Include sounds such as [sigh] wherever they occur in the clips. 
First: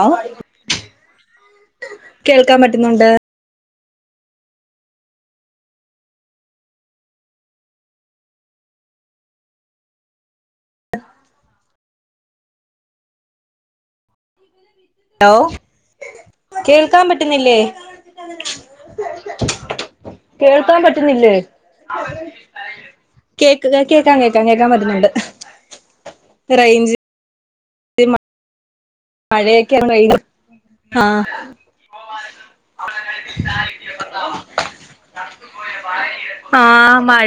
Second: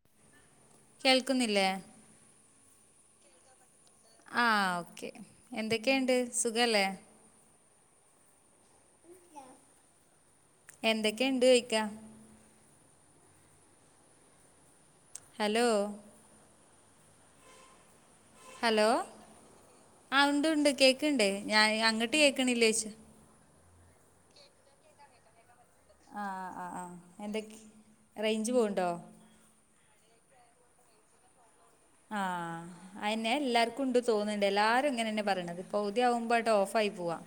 ആ കേൾക്കുന്നില്ലേ കേൾക്കാൻ പറ്റുന്നുണ്ട് ആ ഓക്കേ എന്തൊക്കെയുണ്ട് സുഖല്ലേ എന്തൊക്കെയുണ്ട് ചോയിക്ക ഹലോ കേൾക്കാൻ പറ്റുന്നില്ലേ ഹലോ ആ ഉണ്ട് ഉണ്ട് കേൾക്കാൻ കേൾക്കണ്ട് പറ്റുന്നില്ലേ ഞാൻ അങ്ങോട്ട് കേൾക്കണില്ല ചോയിച്ച കേക്കാം കേൾക്കാൻ കേൾക്കാൻ കേൾക്കാൻ പറ്റുന്നുണ്ട് ആഹ് ആഹ് റേഞ്ച് ആഹ് എന്ത റേഞ്ച് പോവണ്ടോ മഴയൊക്കെയ വെയില ആഹ് ആഹ് അയിനെ എല്ലാർക്കും ഉണ്ട് തോന്നുന്നുണ്ട് എല്ലാരും ഇങ്ങനെ തന്നെ പറയണത് പകുതിയാവുമ്പോൾയിട്ട് ഓഫായി പോവാ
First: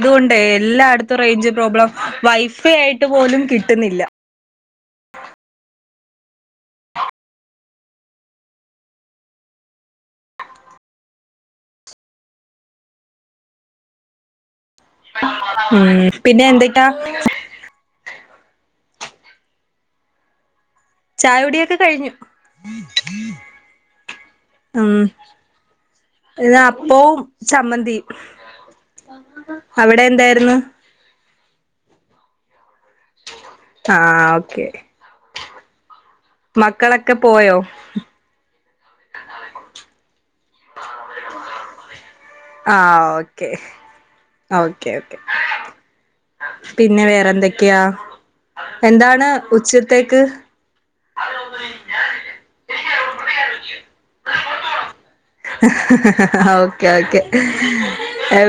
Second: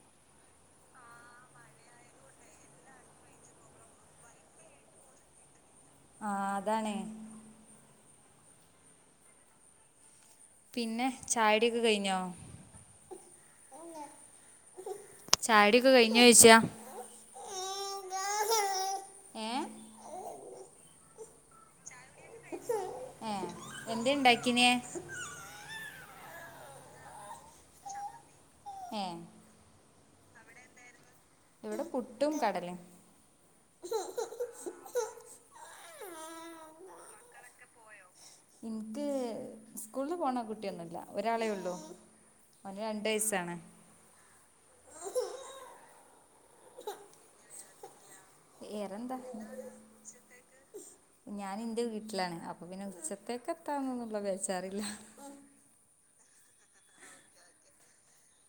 അതുകൊണ്ട് എല്ലായിടത്തും റേഞ്ച് പ്രോബ്ലം വൈഫൈ ആയിട്ട് പോലും കിട്ടുന്നില്ല ആഹ് അതാണേ പിന്നെ ചായടിയൊക്കെ കഴിഞ്ഞോ ഉം ചായടിയൊക്കെ കഴിഞ്ഞോ പിന്നെ ചോഴിച്ചാ എന്തൊക്കാ ഏഹ് ചായ കുടിയൊക്കെ കഴിഞ്ഞു ഏഹ് എന്തേണ്ടാക്കിന ഇവിടെ അപ്പവും ചമ്മന്തിയും ഏ അവിടെന്തായിരുന്നു ഇവിടെ പുട്ടും കടലയും ആഹ് ഓക്കെ മക്കളൊക്കെ പോയോ ഇൻക്ക് സ്കൂള് പോണ കുട്ടിയൊന്നല്ല ഒരാളേ ഉള്ളൂ. ഓന് രണ്ട് ആഹ് ഓക്കെ വയസ്സാണ് ആഹ്‌ ഓക്കെ ഓക്കെ പിന്നെ വേറെന്തൊക്കെയാ ഏറെന്താ എന്താണ് ഉച്ചത്തേക്ക് ഞാൻ ഇന്റെ വീട്ടിലാണ് അപ്പൊ പിന്നെ ഉച്ചത്തേക്ക് എത്താന്ന്ന്നള്ളച്ചാഅറിയില്ല ഓക്കെ ഓക്കേ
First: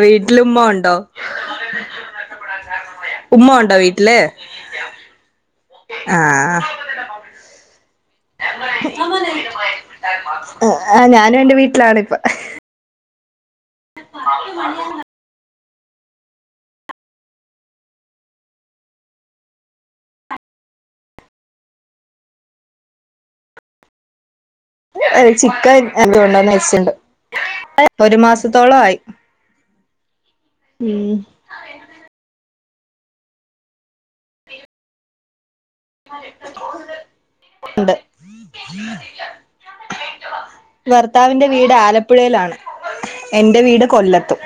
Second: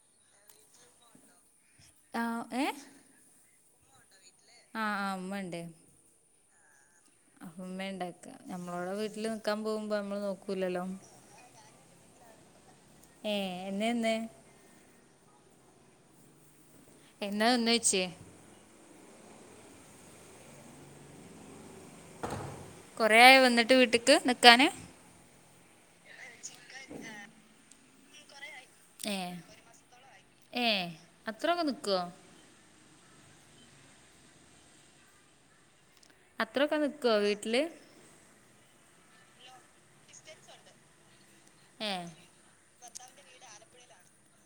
വീട്ടില് ഉമ്മ ഉണ്ടോ? ആഹ് ഏഹ് ഉമ്മ ഉണ്ടോ വീട്ടില് ആഹ് ആഹ് ഉമ്മണ്ട് ആഹ് ആഹ് അപ്പമ്മേണ്ടാക്ക നമ്മളോടെ വീട്ടില് നിക്കാൻ പോകുമ്പ നമ്മള് നോക്കൂലല്ലോ ആ ഞാനും എന്റെ വീട്ടിലാണിപ്പ ഏഹ് എന്നെന്ന് [unintelligible] എന്നാ ഒന്ന് ച്ചേ കൊറെ ആയൊ വന്നിട്ട് വീട്ട്ക്ക് നിക്കാന് ചിക്കൻ എന്തുകൊണ്ടന്ന് നച്ചുണ്ട് ഇപ്പം ഒരു മാസത്തോളായി ഏഹ് അത്രൊക്കെ നിക്കൊ? [unintelligible] അത്രൊക്കെ നിക്കൊ വീട്ടില് ണ്ട് ഭർത്താവിന്റെ വീട് ഏ ആലപ്പുഴയിലാണ് എന്റെ വീട് കൊല്ലത്തും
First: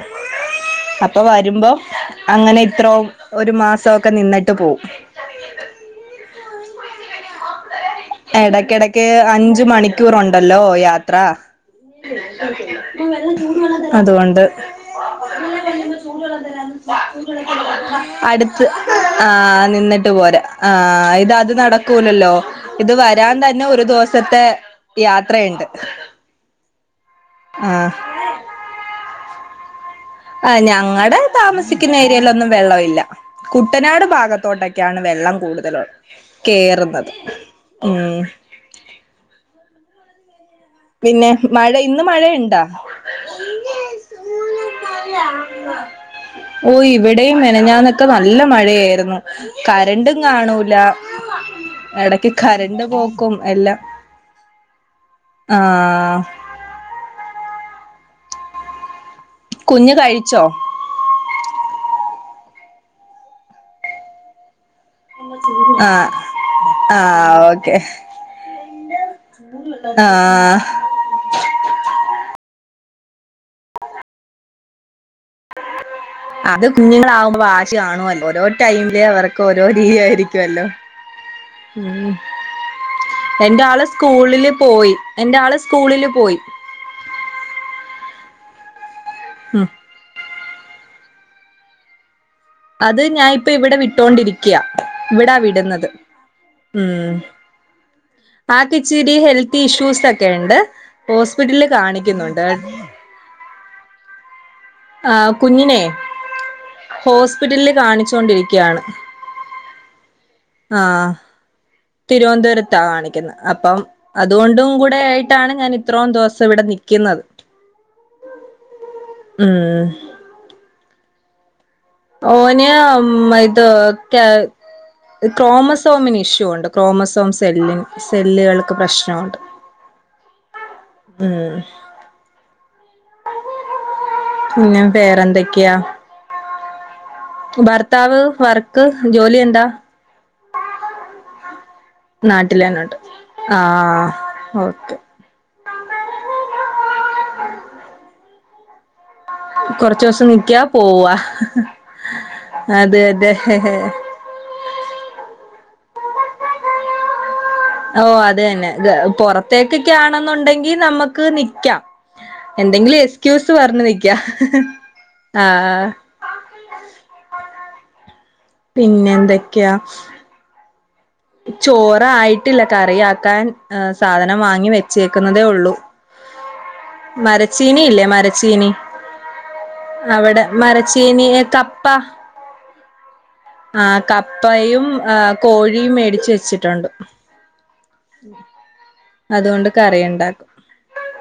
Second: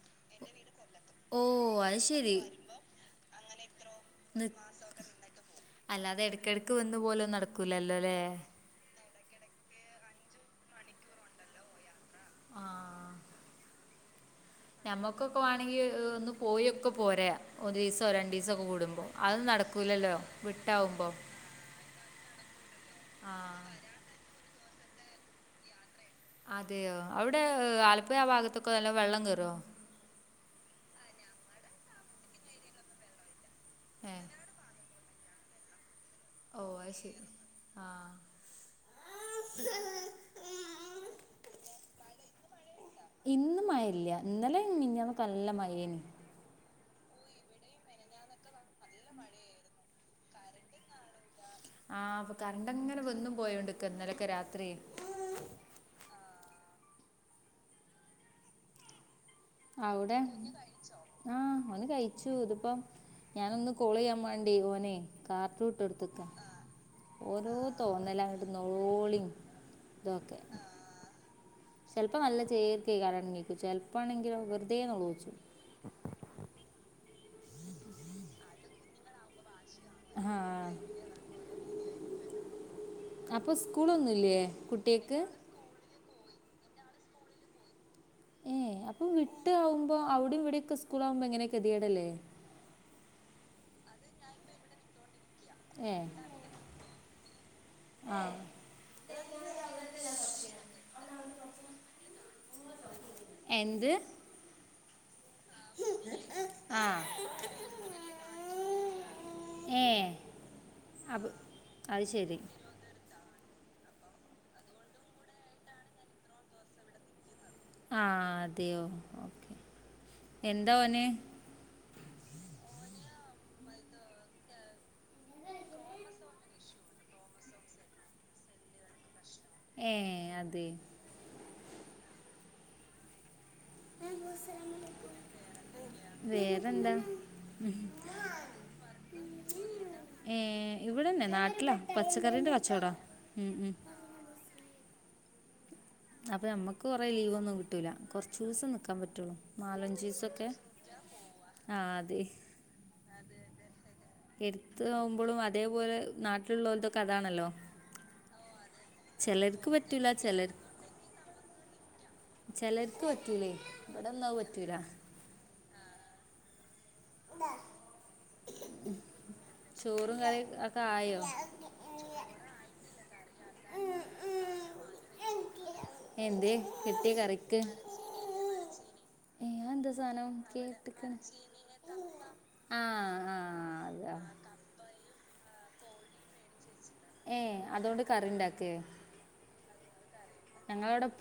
അപ്പൊ ഓ വരുമ്പോ അത് ശരി അങ്ങനെ ഇത്രോ ഒരു മാസവോക്കെ നി നിന്നിട്ട് പോവും അല്ലാതെ ഇടക്കിടക്ക് വന്നു പോലും നടത്തും നടക്കുല ലാല ഇടക്കിടക്ക് അഞ്ച് മണിക്കൂറുണ്ടല്ലോ യാത്ര ആഹ് അതുകൊണ്ട് ഞമ്മക്കൊക്കെ വേണെങ്കി ഒന്ന് പോയൊക്കെ പോരെ ഒരു ദിവസോ രണ്ടു ദിവസോ അടുത് ഒക്കെ കൂടുമ്പോ അത് ആഹ് നിന്നിട്ട് നടക്കൂലല്ലോ പോരാ വിട്ടാവുമ്പോ ആഹ് ഇത് അത് നടക്കൂലല്ലോ ഇത് വരാൻ തന്നെ ആഹ് ഒരു ദിവസത്തെ യാത്രയണ്ട് അതെയോ അവിടെ ആലപ്പുഴ ഭാഗത്തൊക്കെ നല്ല വെള്ളം കേറുവോ ആഹ് ഞങ്ങടെ താമസിക്കുന്ന ഏരിയിലൊന്നും വെള്ളമില്ല കുട്ടനാട് ഏ ഭാഗത്തോട്ടൊക്കെയാണ് വെള്ളം കൂടുതല് ഓ അത് കേറുന്നത് ശരി ഉം ആഹ് [unintelligible] പിന്നെ മഴ ഇന്ന് മഴുണ്ടാ ഇന്ന് മഴല്ല ഇന്നലെ മിനി ഞ്ഞന്ന് കല്ല മയേന ഓഹ് ഇവിടെയും മിനിഞ്ഞാന്നൊക്കെ നല്ല മഴയായിരുന്നു കാറ്റ്. രണ്ടും കാണൂല ആഹ് എടക്ക് അപ്പൊ കരണ്ട് കരണ്ടങ്ങനെ വന്നും പോക്കും എല്ലാം പോയോണ്ട്ക്ക ഇന്നലൊക്കെ രാത്രി ആഹ് കുഞ്ഞ് അവ്ടെ കഴിച്ചോ ആഹ് ഓന് കഴിച്ചു ഇതിപ്പം ഞാനൊന്ന് കോള് ചെയ്യാൻ വേണ്ടി ഓനെ കാർട്ട്റൂട്ട് ആഹ് എടുത്തുക്ക ആഹ് ഓരോ ഓക്കെ തോന്നലായിട്ട് ന്നോളോളിൻ ഇതൊക്കെ ആഹ് ചെലപ്പൊ നല്ല ചേല്ക്കെ കലങ്ങീക്കു ചെലപ്പാണെങ്കിലോ വെറുതെ നേളോച്ചും അത് കുഞ്ഞുങ്ങളാവുമ്പോ വാശി കാണുവല്ലോ ഓരോ ടൈമില് അവർക്ക് ഓരോ രീതിയായിരിക്കുവല്ലോ ആഹ് ഉം അപ്പൊ എന്റെ ആള് സ്കൂളൊന്നുല്ലേ സ്കൂളില് പോയി കുട്ടിയേക്ക് എന്റെ ആള് സ്‌ സ്കൂളില് പോയി ഏ അപ്പ വിട്ട ഉം ആകുമ്പോ അവിടെയും ഇവിടെയൊക്കെ സ്കൂൾ ആകുമ്പോ എങ്ങനെയൊക്കെതിയേടല്ലേ അത് ഞാൻ ഇപ്പൊ ഇവിടെ വിട്ടോണ്ടിരിക്കയാ ഇവിടാ വിട് ന്നത് ഏഹ് ഉം ആഹ് ആക്ക് ഇച്ചിരി ഹെൽത്ത് ഇഷ്യൂസ് ഒക്കെ ഇണ്ട് ഹോസ്പിറ്റലില് കാണിക്കുന്നുണ്ട് എന്ത് ആഹ് കുഞ്ഞിനേ ആഹ് ഹോസ്പിറ്റല് കാണിച്ചുകൊണ്ടിരിക്കയാണ് ഏഹ് ആഹ് തിരുവന്തോര ത്താ കാണിക്കുന്നത് അപ്പം അതുകൊണ്ടും കൂടെ ആയിട്ടാണ് ഞാൻ ഇത്രോം ദിവസം ഇവിട നിക്കുന്നത് ആഹ് അതേയോ ഉം എന്താ ഓന് ഓന് മ് ഇത് കെ ക്രോമസോമിന് ഇഷ്യൂ ഒണ്ട് ക്രോമസോം സെല്ലിന് സെല്ലുകൾക്ക് പ്രശ്നൊണ്ട് ഏഹ് അതേ ഉം പിന്ന വേറെന്തക്കെയാ വേറെന്താ ഭർത്താവ് വർക്ക് ജോലി എന്താ ഏഹ് ഇവിടന്നെ നാട്ടിലാ പച്ചക്കറീന്റ കച്ചോടാ നാട്ടിലന്നോട്ട് ഉം ഉം ആഹ് ഓക്കെ അപ്പൊ നമ്മക്ക് കൊറേ ലീവ് ഒന്നും കിട്ടൂല കുറച്ചു ദിവസം നിക്കാൻ പറ്റുള്ളൂ നാലഞ്ച് കൊറച്ചു ഓസം ദിവസമൊക്കെ നിക്കാ പോവാ ആ അതെ അതെ അതെ എടുത്തു നോമ്പൊഴും അതേപോലെ നാട്ടിലുള്ളവലത്തൊക്കെ അതാണല്ലോ ഓ അത് തന്നെ ഇത്‌ ചിലർക്ക് പൊറത്തേക്കൊക്ക പറ്റൂല ചിലർ ആണെന്നുണ്ടെങ്കി നമ്മക്ക് നിക്കാം എന്തെങ്കിലും ചിലർക്ക് പറ്റൂലേ എസ്ക്യൂസ് പറഞ്ഞ് ഇവിടെ നിക്കാം ഒന്നും അത് പറ്റൂല ആഹ് ആഹ് പിന്നെ എന്തൊക്കെയാ ചോറും കറി ഒക്ക ആയോ ചോറായിട്ടില്ല കറിയാക്കാൻ സാധനം വാങ്ങി വെച്ചേക്കുന്നതേ ഉള്ളൂ എന്തേ കിട്ടിയ കറിക്ക് മരച്ചീനിയില്ലേ മരച്ചീനി ഏ അതെന്താ സാധനം അവടെ കേട്ട്ക്ക്ണ് മരച്ചീനിയെ കപ്പ ആ ആ ആഹ് അതാ കപ്പയും ആ കോഴിയും മേടിച്ച് വെച്ചിട്ടുണ്ട് ഏഹ് അതോണ്ട് കറി ഉണ്ടാക്കേ അതുകൊണ്ട് കറിയുണ്ടാക്കും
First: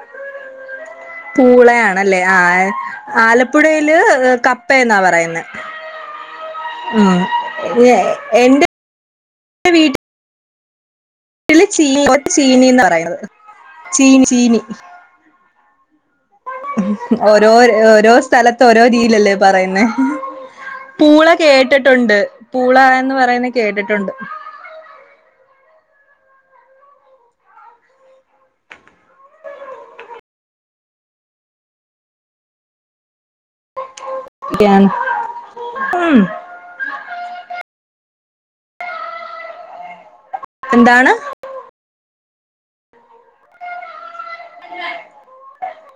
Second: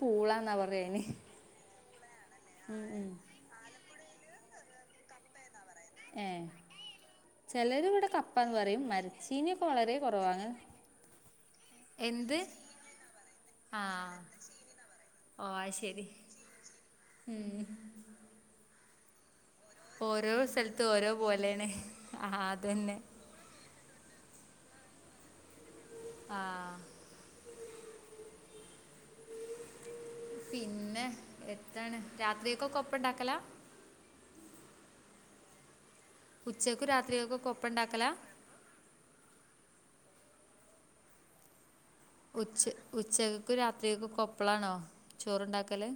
പൂളാന്നാ പറയാ അയിന് പൂളയാണല്ലേ ആഹ് എ ആലപ് പ്പുഴേല് കപ്പയെന്നാ പറയുന്നെ ഏഹ് ഉം ചിലരിവിടെ കപ്പാന്ന് എന്റെ പറയും മര് ച്ചീനിയിപ്പൊ വളരെ കുറവാണ് ട്ടില് ചീനി ഒ എന്ത് ചീനീന്നാ പറയണത് ചീനി ചീനി അഹ് ശരി ഓരോര് ഓരോ സ്ഥലത്ത് ഓരോ രീയിലല്ലേ പറയുന്നെ ഓരോ സ്ഥലത്ത് ഓരോ പൂള പോലെയാണ് കേട്ടിട്ടുണ്ട് ആ പൂള അതന്നെ എന്ന് പറയുന്ന കേട്ടിട്ടുണ്ട് ആഹ് പിന്ന എന്താണ് രാത്രിയൊക്കെക്കൊപ്പം ണ്ടാക്കലാ. രാ ഉം ഉച്ചക്കു രാത്രികക്കൊക്കെ കൊപ്പണ്ടാക്കലാ. എന്താണ്? ഉച്ച ഉച്ചകക്ക് രാത്രികക്ക് പ്പളാണോ ചോറ്ണ്ടാക്കല്?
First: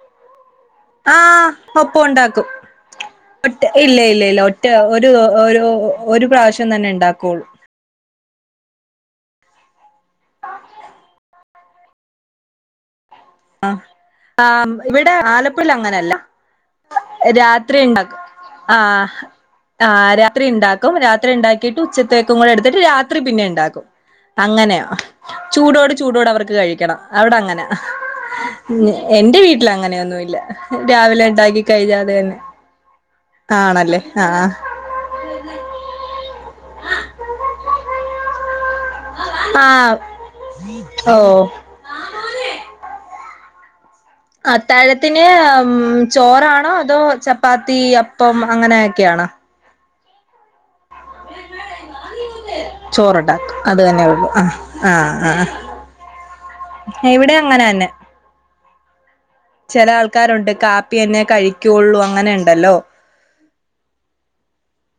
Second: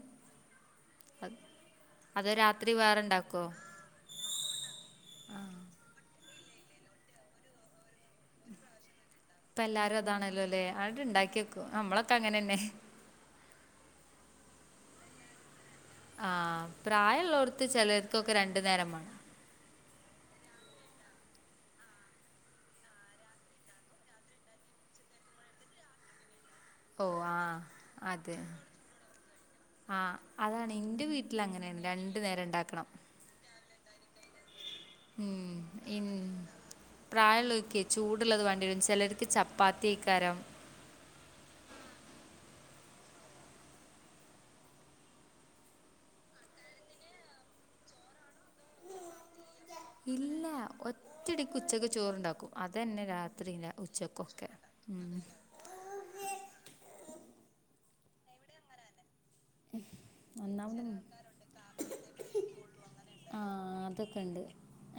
അത് ആഹ് ഒപ്പം അതോ ഉണ്ടാക്കും രാത്രി വേറെണ്ടാക്കോ? ഒറ്റ ഇല്ല ഇല്ല ഇല്ല ഒറ്റ ഒരു ഒരു ഒരു പ്രാവശ്യം തന്നെ ക്കോണ്ടാള്ളൂ. ഇപ്പല്ലാരും അതാണല്ലോല്ലേ അങ്ങട്ട്ണ്ടാക്കി വെക്കൂ നമ്മളൊക്കെ അങ്ങനന്നെ. അ ആഹ് ഇവിടെ ആലപ്പുഴല് അങ്ങ ന്നല്ല ആ പ്രായമുള്ളവർക്ക് രാത്രി ഉണ്ടാക്കും ചിലർക്കൊക്കെ രണ്ട് നേരം ആഹ് വേണം ആഹ് രാത്രി ഇണ്ടാക്കും രാത്രി ഇണ്ടാക്കീട്ട് ഉച്ചത്തേക്കും കൂടെ എടുത്തിട്ട് രാത്രി പിന്നേം ഇണ്ടാക്കും അങ്ങനെയൊ ചൂടോട് ചൂടോട് അവർക്ക് കഴിക്കണം ഓ ആ അവ്ടങ്ങനാ. അതെ എന്റെ വീട്ടിൽ ആ അങ്ങനെയൊന്നുവില്ല. അതാണ് എൻ്റെ രാവിലെ വീട്ടിൽ ണ്ടാക്കി അങ്ങനെയാണ് കഴഞ്ഞാ രണ്ട് അതന്നെ നേരം ഉണ്ടാക്കണം ല്ല ആഹ് ഉം ഉം പ്രായൊള്ളൊര്ക്കേ ചൂട്ള്ളത് വാണ്ടിരും. ആഹ് ഓഹ് അത്താഴത്തിന് ചോറാണോ അതോ ചപ്പാത്തി അപ്പം അങ്ങനേക്കെയാണോ? ഇല്ലാ ഒ- ഒറ്റടിക്ക് ഉച്ചക്ക് ചോർണ്ടാക്കും അതന്നെ ചോറുണ്ടാക്കും രാത്രില്ല അത് തന്നെ ഉള്ളു ആ ഉച്ചക്കൊക്കെ ആ ആ ഇവിടെ അങ്ങനന്നെ ചിലാൾക്കാരൊണ്ട് ഒന്നാമത് കാപ്പിയന്നെ കഴിക്കൊള്ളൂ അങ്ങനെണ്ടല്ലോ ആഹ് അതക്കെണ്ട്.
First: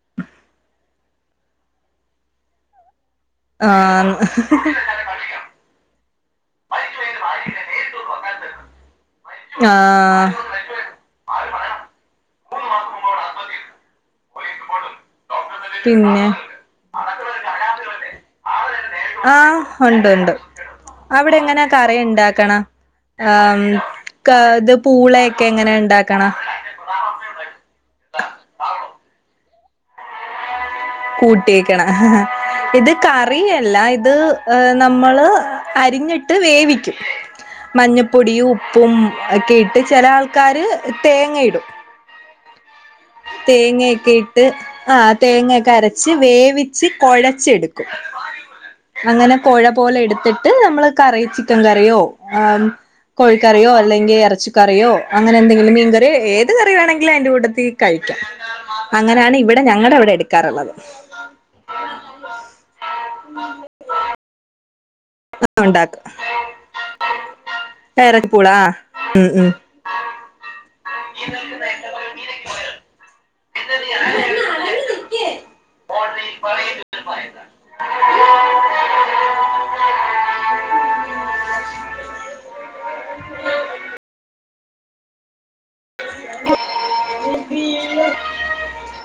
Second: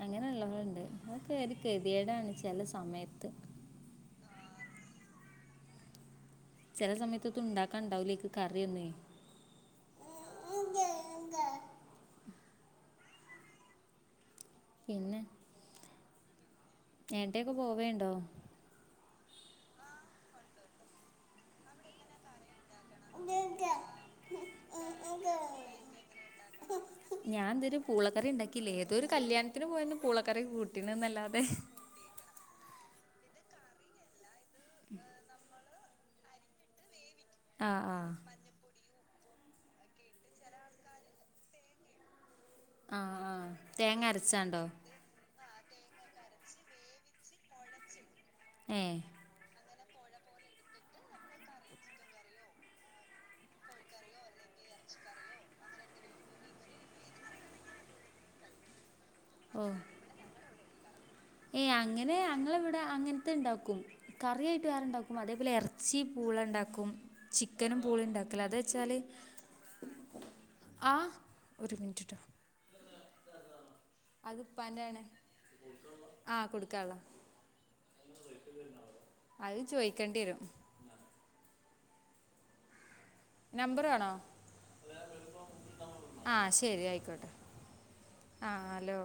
അങ്ങനൊള്ളവര്ണ്ട് അതൊക്കെ ഒര് ഗതിയേടാണ് ചെലസമയത്ത്. ആന്ന് ചെലസമയത്ത്തുണ്ടാക്കാൻണ്ടാവില്ലേക്ക് കറിയൊന്നേ. ആഹ് പിന്നെ പിന്നെ ഏട്ടെങ്കെ പോവേണ്ടോ? ആഹ് ഒണ്ട് ണ്ട്. അവിടെ ങ്ങനെ കറിണ്ടാക്കണാ ആം കാ ത് പൂളയെക്കെ എങ്ങന ണ്ടാക്കണാ? ഞാൻന്ത്‌ വരെ പൂളക്കറി ണ്ടാക്കിയില്ല ഏതൊരു കല്യാണത്തിന് പോയന്ന് പൂളക്കറി കൂട്ട- കൂട്ടീക്ക്ണ് ഇത് കറി അല്ലാ ഇത് നമ്മള് അരിഞ്ഞിട്ട് വേവിക്കും ആ ആ മഞ്ഞപ്പൊടിയും ഉ- പ്പും ഒക്കെ ഇട്ട് ചെലാ ആൾക്കാര് തേങ്ങയിടും. ആ ആ തേങ്ങ തേങ്ങക്കെ ഇട്ട് അരച്ചാണ്ടോ ആഹ് തേങ്ങക്കരച്ച് വേവിച്ച് കുഴച്ചെടുക്കും ഏ അങ്ങന കോഴ- പോലെ എടുത്തിട്ട് നമ്മള് കറി ചിക്കൻ കറിയോ കോഴിക്കറിയോ അല്ലെങ്കി എറച്ചി- കറിയോ അങ്ങനെ എന്തെങ്കിലും മീൻ കറിയോ ഏത് കറി വേണെങ്കിലും അയ്ന്റോട്ടത്തി കഴിക്കാം. അങ്ങനാണ് ഇവിടെ ഞങ്ങടെ അവിടെ എടുക്കാറള്ളത്. ഏഹ് അങ്ങനെ ഞങളിവ്ടെ അങ്ങൻത്തെ ണ്ടാക്കും കറിയായിട്ട് വേറെണ്ടാക്- അതേപോലെ എർച്ചി ഉണ്ടാക്കും പൂളണ്ടാക്കും ചിക്കനും എറക്കി പൂളണ്ടാക്കിൽ പൂള അത് ആ വെച്ചാല് ഉം ഉം ആഹ് ഒരു മിനിറ്റ് ട്ടോ. അത് പ്പാന്റെ ആണ് കൊടുക്കാള്ളാ. അത് ചോയിക്കേണ്ടി വരും നമ്പറ് വേണോ? ആ ശരി ആയിക്കോട്ടെ. ആഹ് അലോ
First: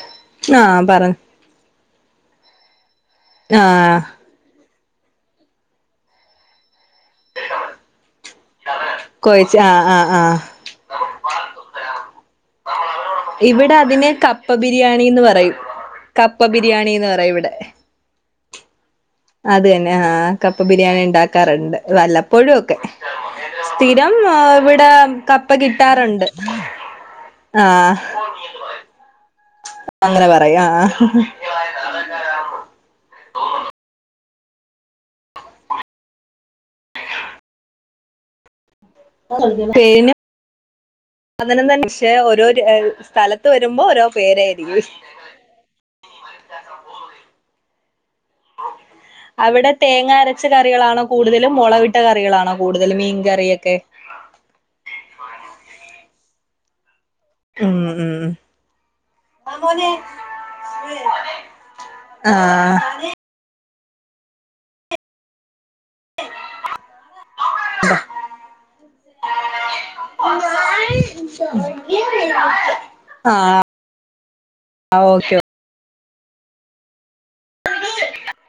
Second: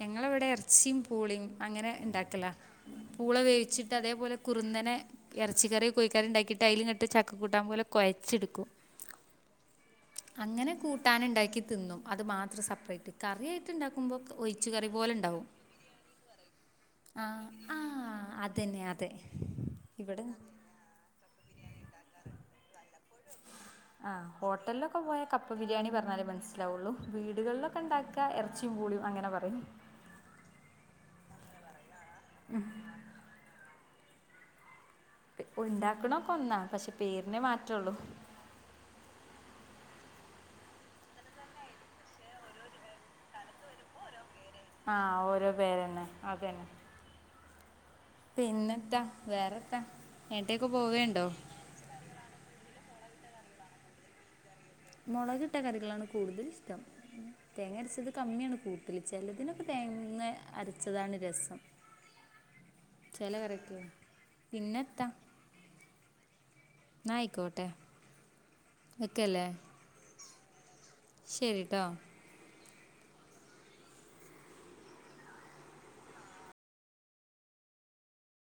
ഞങ്ങൾവ്ടെ ആഹ് എർചീം പറഞ്ഞോ പൂളേം. അങ്ങനെ ണ്ടാക്കലാ പൂള വേവിച്ചിട്ട് ആഹ് അതേപോലെ കുറുന്നനെ എറച്ചിക്കറിയൊ കോഴിക്കറിയൊണ്ടാക്കിട്ട് അയ്ലിങ്ങട്ട് ചക്ക കൂട്ടാൻ പോലെ കൊഴച്ചെടുക്കും. കൊഴച്ച് ആഹ് ആഹ് ആഹ് അങ്ങനെ കൂട്ടാന്ണ്ടാക്കി തിന്നും അത് മാത്രം സപ്പറേറ്റ് കറിയായിട്ട് ണ്ടാക്കുമ്പോ. പ്പ ബിരിയാണീന്ന് പറയും കപ്പ ബിരിയാണീന്ന് പറയും ഇവിടെ. ആഹ് അതന്നെ അത്. അതന്നെ ആഹ് കപ്പ ബിരിയാണിണ്ടാക്കാറ്ണ്ട് വല്ലപ്പോഴും ഒക്കെ സ്ഥിരം ആഹ് ഇവിടെ ഹോട്ടലിലൊക്കെ പോയ കപ്പ ബിരിയാണി പറഞ്ഞാലേ കിട്ടാറുണ്ട് മനസ്സിലാവൊള്ളൂ വീടുകളിലൊക്കെ ആഹ് ഇണ്ടാക്ക ഇറ ച്ചിയും പൂളിയും അങ്ങനെ പറയും അങ്ങനെ പറയാ ആഹ് ഹും ഇപ്പോഉണ്ടാക്കണൊക്കൊന്നാ പക്ഷെ പേരിനെ മാറ്റൊള്ളൂ പേരിൻ അതിന തന്നെ പക്ഷെ ഓരോ സ്ഥലത്ത് വരുമ്പോൾ ഓരോ പേരായി ആഹ് ഓരോ പേരന്നെ അതന്നെ പിന്നെത്താ അവിടെ വേറെത്താ തേങ്ങ അരച്ച എവിടേക്ക് കറികളാണോ പോവേണ്ടോ കൂടുതലും മുളവിട്ട ഇട്ട കറികളാണോ കൂടുതൽ മീൻ കറിയൊക്കെ മൊളകിട്ട കറികളാണ് കൂടുതൽ ഇഷ്ടം തേങ്ങ ഉം അരച്ചത് ഉം കമ്മിയാണ് കൂട്തൽ ചെലതിനൊക്കെ തേങ്ങ അരച്ചതാണ് രസം ആഹ് ചെല കറിക്ക് പിന്നെത്ത ന്നആയിക്കോട്ടെ വെക്കല്ലേ ശരിട്ടോ ആഹ് ഓക്കെ ഉ [unintelligible]